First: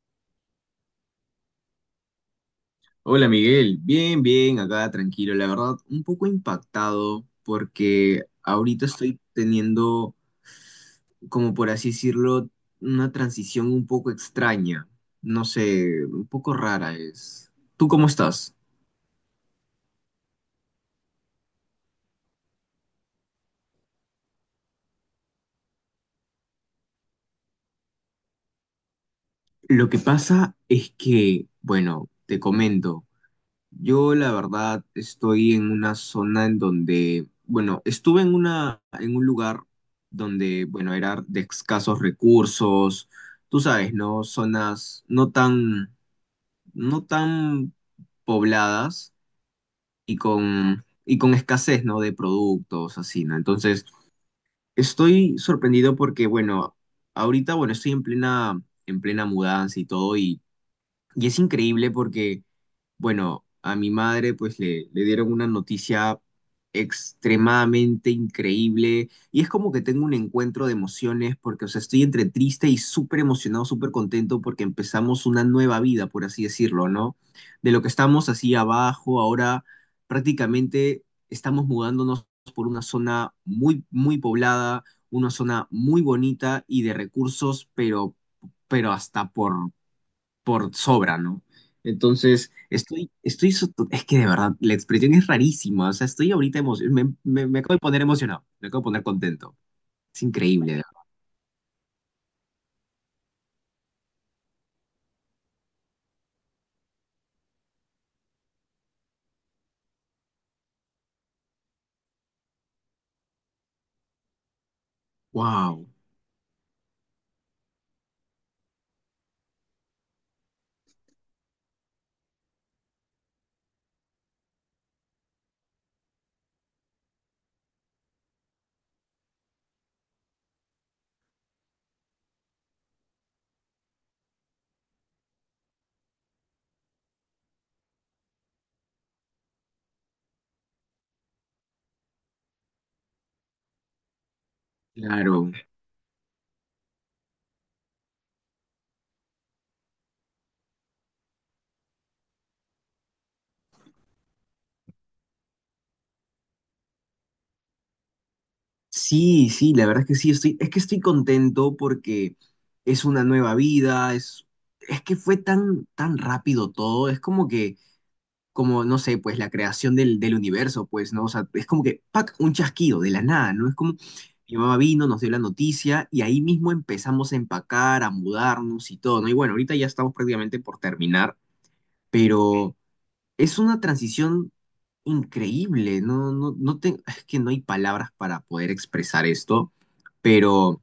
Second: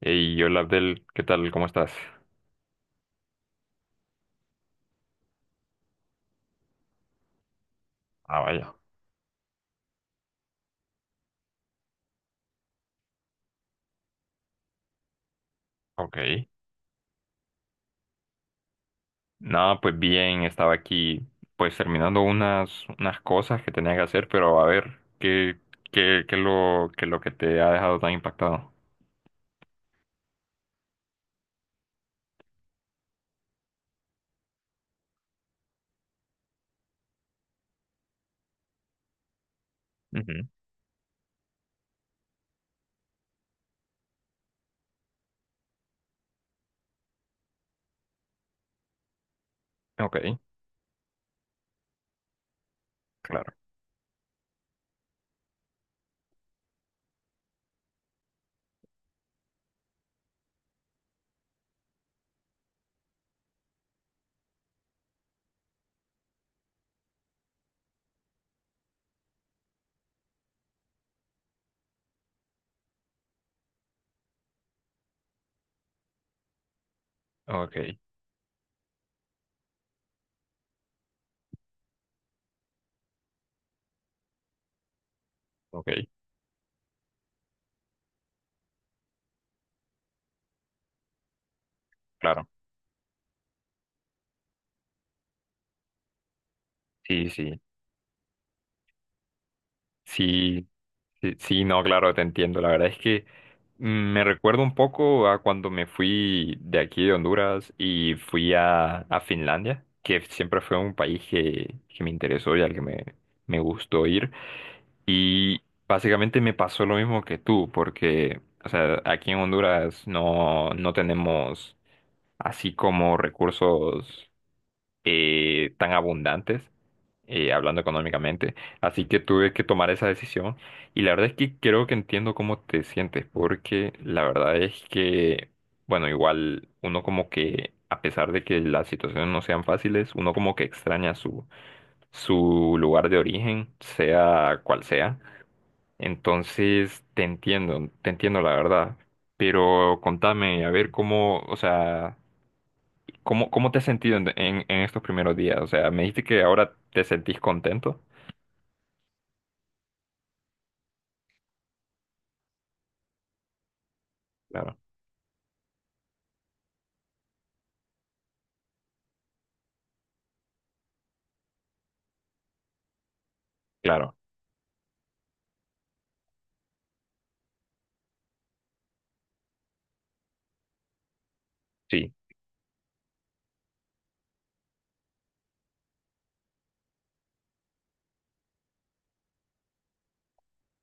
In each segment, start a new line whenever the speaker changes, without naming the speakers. Hey, hola Abdel, ¿qué tal? ¿Cómo estás?
Hola Miguel, bien, bien, acá tranquilo, la verdad, un poco impactado porque
Ah, vaya,
ahorita estoy teniendo, como por así decirlo, una transición un poco extraña, no sé, un
ok.
poco rara es. ¿Tú cómo estás?
Nada, pues bien, estaba aquí pues terminando unas cosas que tenía que hacer, pero a ver, ¿qué es lo que te ha dejado tan impactado?
Lo que pasa es que, bueno, te comento. Yo la verdad estoy en una zona en donde, bueno, estuve en una, en un lugar
Ujú.
donde, bueno, era de escasos recursos, tú sabes, ¿no? Zonas no tan, no tan pobladas
Ok,
y con escasez, ¿no? De productos, así, ¿no?
claro.
Entonces, estoy sorprendido porque, bueno, ahorita, bueno, estoy en plena mudanza y todo y es increíble porque, bueno, a mi madre pues le dieron una noticia extremadamente increíble y es como que tengo un encuentro de emociones porque, o sea, estoy entre triste y súper emocionado, súper contento porque empezamos una nueva vida, por así decirlo, ¿no? De lo que
Ok,
estamos así abajo, ahora prácticamente estamos mudándonos por una zona muy, muy poblada, una zona muy
ok,
bonita y de recursos, pero hasta por sobra, ¿no?
claro.
Entonces, so- es que de verdad, la expresión es rarísima, o sea, estoy ahorita emocionado, me,
Sí,
me, me
sí.
acabo de poner emocionado, me acabo de poner contento, es
Sí.
increíble,
Sí, sí, no, claro, te entiendo. La verdad es que me recuerdo un poco a cuando me fui de aquí de Honduras y fui a Finlandia, que siempre fue un país que me interesó y al que me gustó ir. Y
wow,
básicamente me pasó lo mismo que tú, porque, o sea, aquí en Honduras no tenemos así como recursos tan abundantes y hablando económicamente. Así que tuve que tomar esa decisión y la verdad es que creo que entiendo cómo te sientes, porque la verdad es que, bueno, igual uno como que, a pesar de que las situaciones no sean fáciles, uno como que extraña su lugar de origen, sea cual sea.
claro,
Entonces, te entiendo la verdad. Pero contame, a ver cómo, o sea, cómo te has sentido en estos primeros días. O sea, me dijiste que ahora te sentís contento.
sí, sí, la verdad es que sí, estoy, es que estoy contento porque es una nueva vida,
Claro.
es que fue tan, tan rápido todo, es como que como, no sé, pues la creación del universo, pues, ¿no? O sea, es como que, ¡pac!, un chasquido de la nada, ¿no? Es como,
Claro,
mi mamá vino, nos dio la noticia y ahí mismo empezamos a empacar, a mudarnos y todo, ¿no? Y bueno, ahorita ya estamos prácticamente por terminar,
sí,
pero es una transición increíble, no te- es que no hay palabras para poder expresar esto, pero...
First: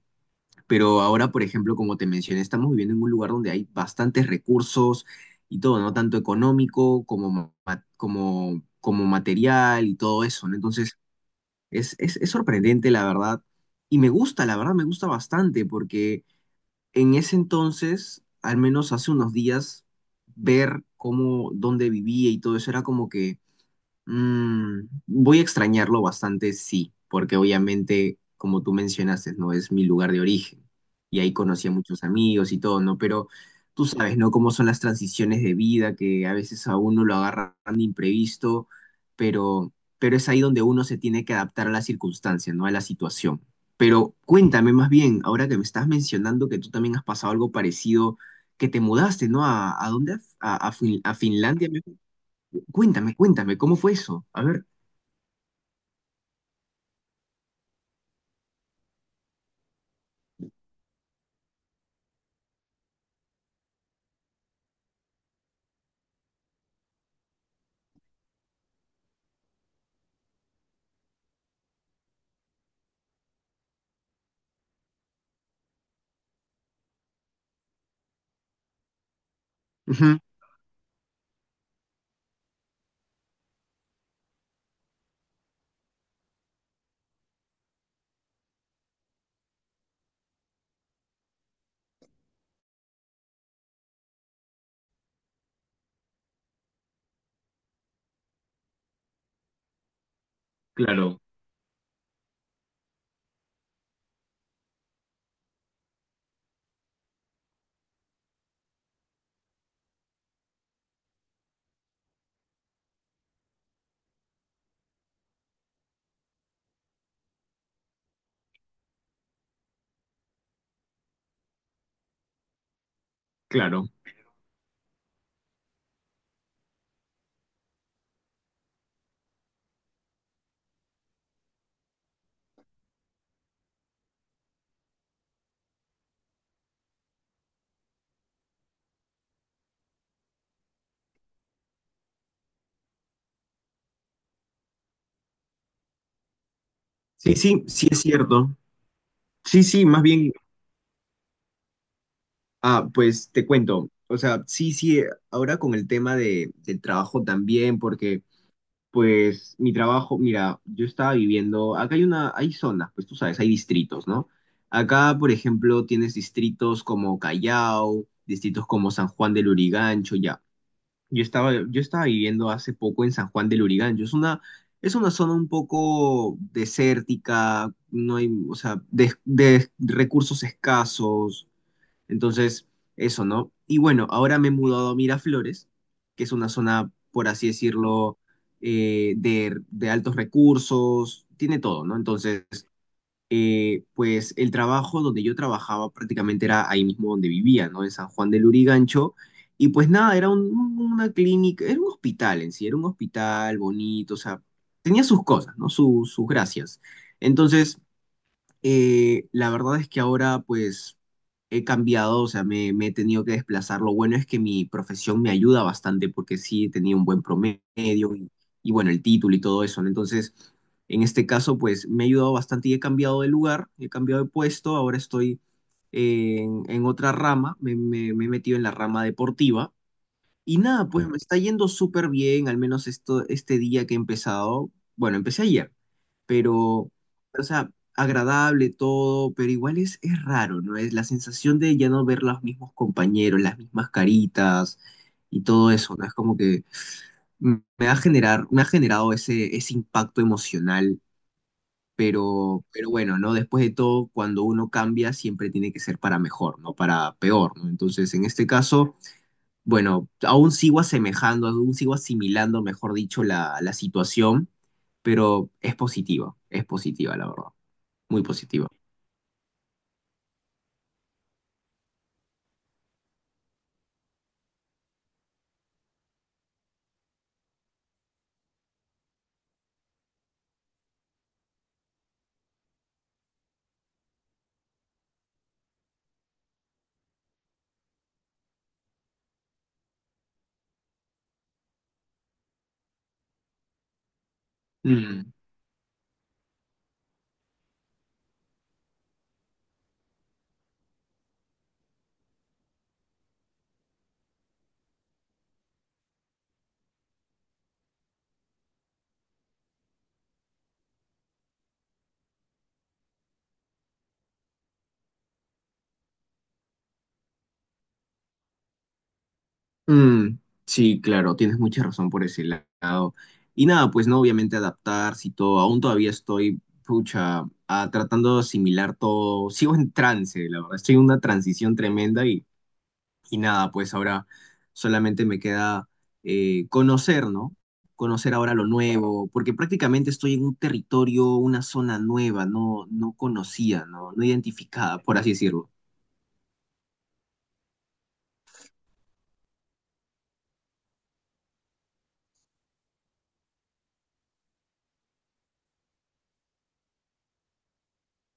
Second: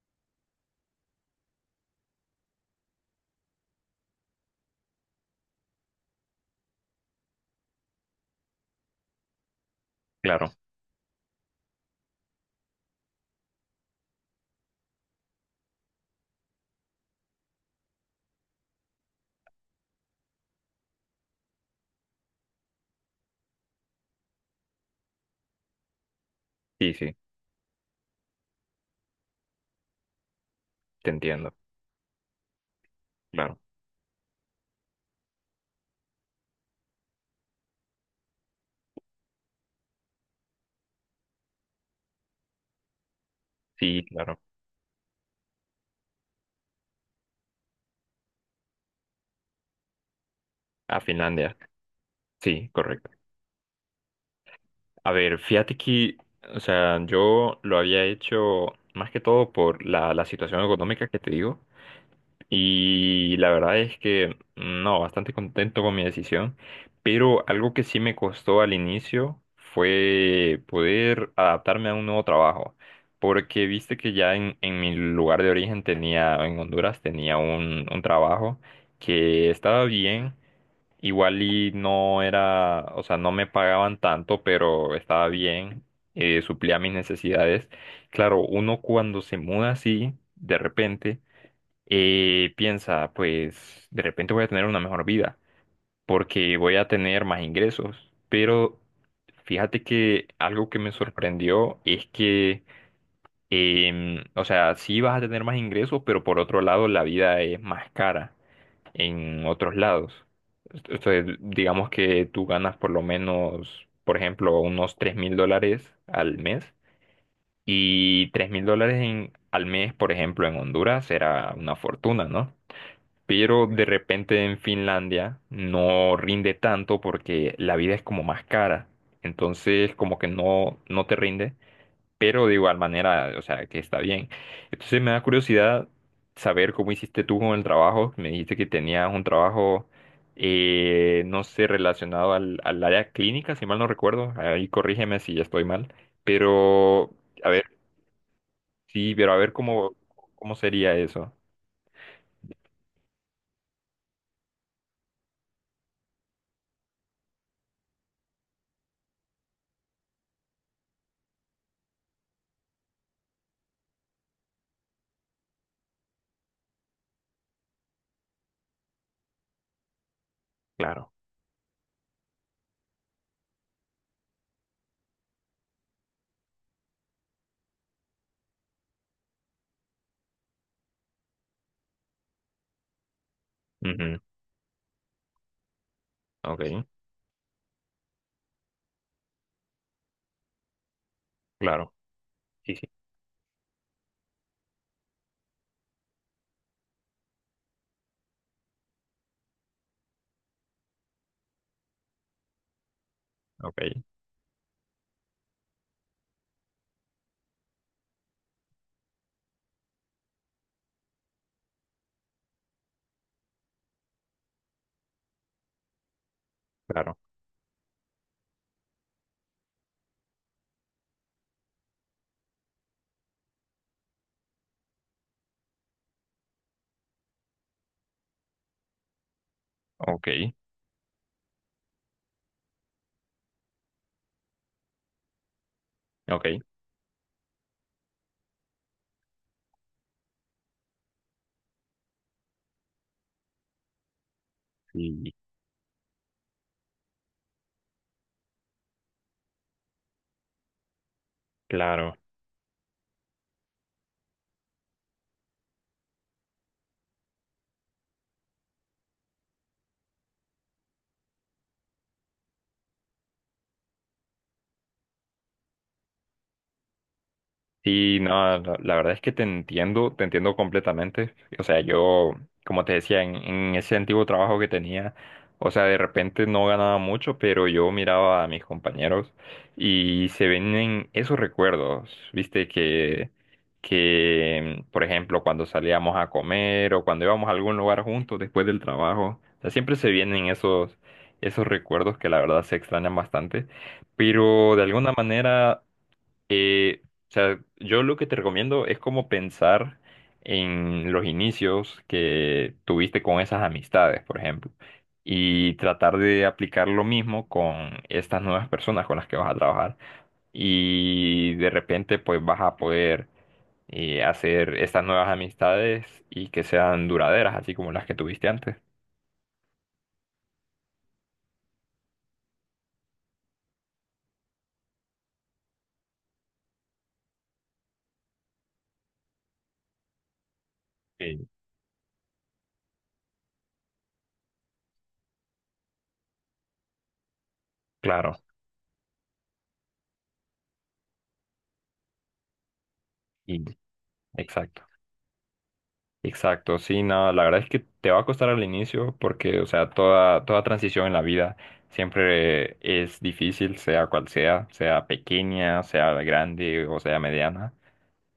Pero ahora, por ejemplo, como te mencioné, estamos viviendo en un lugar donde hay bastantes recursos y todo, ¿no? Tanto económico como, ma- como, como material y todo eso,
claro,
¿no? Entonces, es sorprendente, la verdad. Y me gusta, la verdad, me gusta bastante, porque en ese entonces, al menos hace unos días, ver cómo, dónde vivía y todo eso era como que mm, voy a extrañarlo bastante, sí,
sí, sí,
porque obviamente, como tú mencionaste, no es mi lugar de origen
te
y ahí
entiendo,
conocí a muchos amigos y todo, ¿no? Pero
claro,
tú sabes, ¿no? Cómo son las transiciones de vida que a veces a uno lo agarran de imprevisto, pero, pero es ahí donde uno se tiene que adaptar a las circunstancias, ¿no? A la situación.
sí,
Pero
claro,
cuéntame más bien, ahora que me estás mencionando que tú también has pasado algo parecido, que te mudaste, ¿no? A dónde? A
a
Fin- a
Finlandia,
Finlandia?
sí, correcto.
Cuéntame, cuéntame, ¿cómo fue eso? A ver.
A ver, fíjate que, o sea, yo lo había hecho más que todo por la situación económica que te digo. Y la verdad es que no, bastante contento con mi decisión, pero algo que sí me costó al inicio fue poder adaptarme a un nuevo trabajo, porque viste que ya en mi lugar de origen tenía, en Honduras tenía un trabajo que estaba
Ujú,
bien, igual y no era, o sea, no me pagaban tanto, pero estaba bien, suplía mis necesidades. Claro, uno cuando se muda así, de repente y piensa, pues de repente voy a tener una mejor vida porque voy a tener más ingresos. Pero fíjate que algo que me
claro,
sorprendió es que, o sea, sí vas a tener más ingresos, pero por otro lado la vida es más cara en otros lados. Entonces, digamos que tú ganas por lo menos, por ejemplo, unos $3.000 al mes. Y $3.000 al mes, por ejemplo, en Honduras era una fortuna, ¿no? Pero de
claro.
repente en Finlandia no rinde tanto porque la vida es como más cara, entonces como que no te rinde, pero de igual manera, o sea, que está bien. Entonces me da curiosidad saber cómo hiciste tú con el trabajo, me dijiste que tenías un trabajo, no sé, relacionado al área clínica, si mal no recuerdo, ahí corrígeme si estoy mal, pero
Sí,
a
sí,
ver,
sí es cierto.
sí, pero a ver
Sí, sí,
cómo,
más bien,
cómo sería eso.
ah, pues te cuento. O sea, sí, sí, ahora con el tema de, del trabajo también, porque pues mi trabajo, mira, yo estaba viviendo, acá hay una, hay zonas, pues tú sabes, hay distritos, ¿no? Acá, por ejemplo, tienes distritos como Callao, distritos como San Juan del Lurigancho, ya.
Claro.
Yo estaba viviendo hace poco en San Juan del Urigancho. Es una zona un poco desértica, no hay, o sea, de recursos escasos. Entonces, eso, ¿no? Y bueno,
Ujú.
ahora me he mudado a Miraflores, que es una
Ok,
zona, por así decirlo, de altos recursos, tiene todo,
claro.
¿no? Entonces, pues el trabajo donde yo trabajaba prácticamente era ahí mismo donde vivía, ¿no? En San Juan del Lurigancho. Y pues nada, era un- una clínica, era un hospital en sí, era un hospital
Ok,
bonito, o sea, tenía sus cosas, ¿no? Su- sus gracias. Entonces, la verdad es que ahora pues he cambiado, o sea, me he tenido que desplazar. Lo bueno es que mi profesión me ayuda bastante porque sí he tenido un
claro,
buen promedio y, bueno, el título y todo eso, ¿no? Entonces, en este caso pues me ha ayudado bastante y he cambiado de lugar, he cambiado de puesto, ahora estoy en otra rama, me, me he metido en la rama deportiva
ok,
y nada, pues me está yendo súper bien, al menos esto, este día que he empezado. Bueno, empecé ayer,
ok,
pero, o sea, agradable todo, pero igual es raro, ¿no? Es la sensación de ya no ver los mismos compañeros, las mismas caritas
sí,
y todo eso, ¿no? Es como que me ha generar, me ha generado ese, ese impacto emocional,
claro.
pero bueno, ¿no? Después de todo, cuando uno cambia, siempre tiene que ser para mejor, no para peor, ¿no? Entonces, en este caso... Bueno, aún sigo asemejando, aún sigo asimilando, mejor dicho, la situación, pero es positiva, la verdad,
Sí,
muy
no,
positiva.
la verdad es que te entiendo completamente. O sea, yo, como te decía, en ese antiguo trabajo que tenía, o sea, de repente no ganaba mucho, pero yo miraba a mis compañeros y se vienen esos recuerdos, viste, que, por ejemplo, cuando salíamos a comer o cuando íbamos a algún lugar juntos después del trabajo, o sea, siempre se vienen esos recuerdos que la verdad se extrañan bastante, pero de alguna
Mm,
manera eh, o sea, yo lo que te recomiendo es como pensar en los inicios que tuviste con esas amistades, por ejemplo, y tratar de aplicar lo mismo con estas nuevas personas con las que vas a trabajar. Y de repente, pues vas a poder hacer estas nuevas amistades y que sean duraderas, así como las que tuviste antes.
mm, sí, claro, tienes mucha razón por ese lado. Y nada, pues no, obviamente adaptarse y todo, aún todavía estoy, pucha, ah, tratando de asimilar todo, sigo en trance, la verdad, estoy en una
Sí.
transición tremenda y nada, pues ahora solamente me queda conocer, ¿no? Conocer
Claro,
ahora lo nuevo, porque prácticamente estoy en un territorio, una zona nueva, no, no
y
conocida, ¿no? No
exacto.
identificada, por así decirlo.
Exacto, sí, no, la verdad es que te va a costar al inicio porque, o sea, toda transición en la vida siempre es difícil, sea cual sea, sea pequeña, sea grande o sea mediana,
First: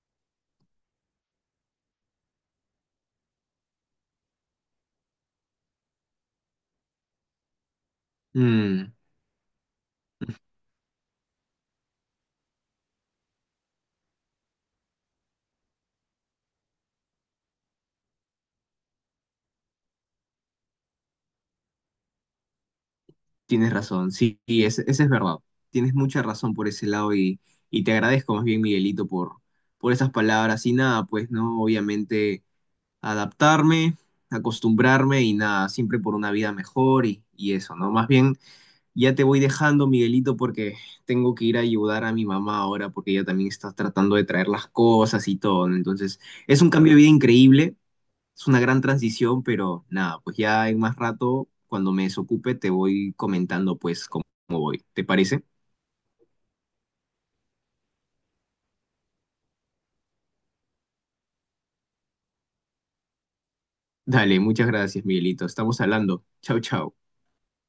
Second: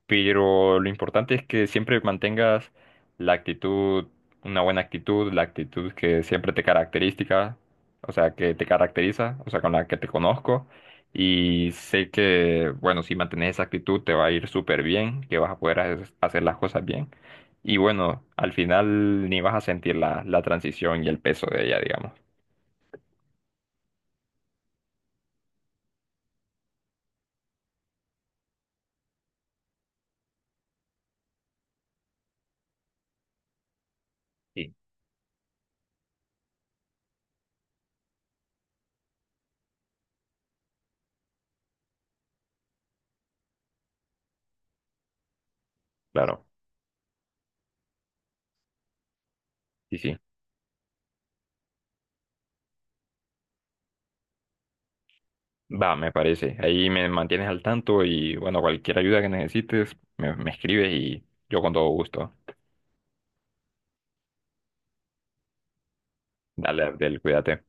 pero lo importante es que siempre mantengas la actitud, una buena actitud, la actitud que siempre te característica, o sea, que te
Mm,
caracteriza, o sea, con la que te conozco. Y sé que, bueno, si mantienes esa actitud te va a ir súper bien, que vas a poder hacer las cosas bien. Y bueno, al final ni vas a sentir la transición y el peso de ella, digamos.
tienes razón, sí, y es- esa es verdad. Tienes mucha razón por ese lado y te agradezco más bien, Miguelito, por esas palabras. Y nada, pues, ¿no? Obviamente adaptarme,
Sí.
acostumbrarme y nada, siempre por una vida mejor y eso, ¿no? Más bien... Ya te voy dejando, Miguelito, porque tengo que ir a ayudar a mi mamá ahora, porque ella también está tratando de traer las cosas y todo. ¿No? Entonces,
Claro,
es un cambio de vida increíble, es una gran transición, pero
sí, sí.
nada, pues ya en más rato, cuando me desocupe, te voy comentando pues cómo cómo voy. ¿Te parece?
Va, me parece. Ahí me mantienes al tanto y bueno, cualquier ayuda que necesites, me escribes y yo con todo gusto.
Dale, muchas gracias, Miguelito. Estamos hablando. Chau,
Dale,
chau.
Abdel, cuídate.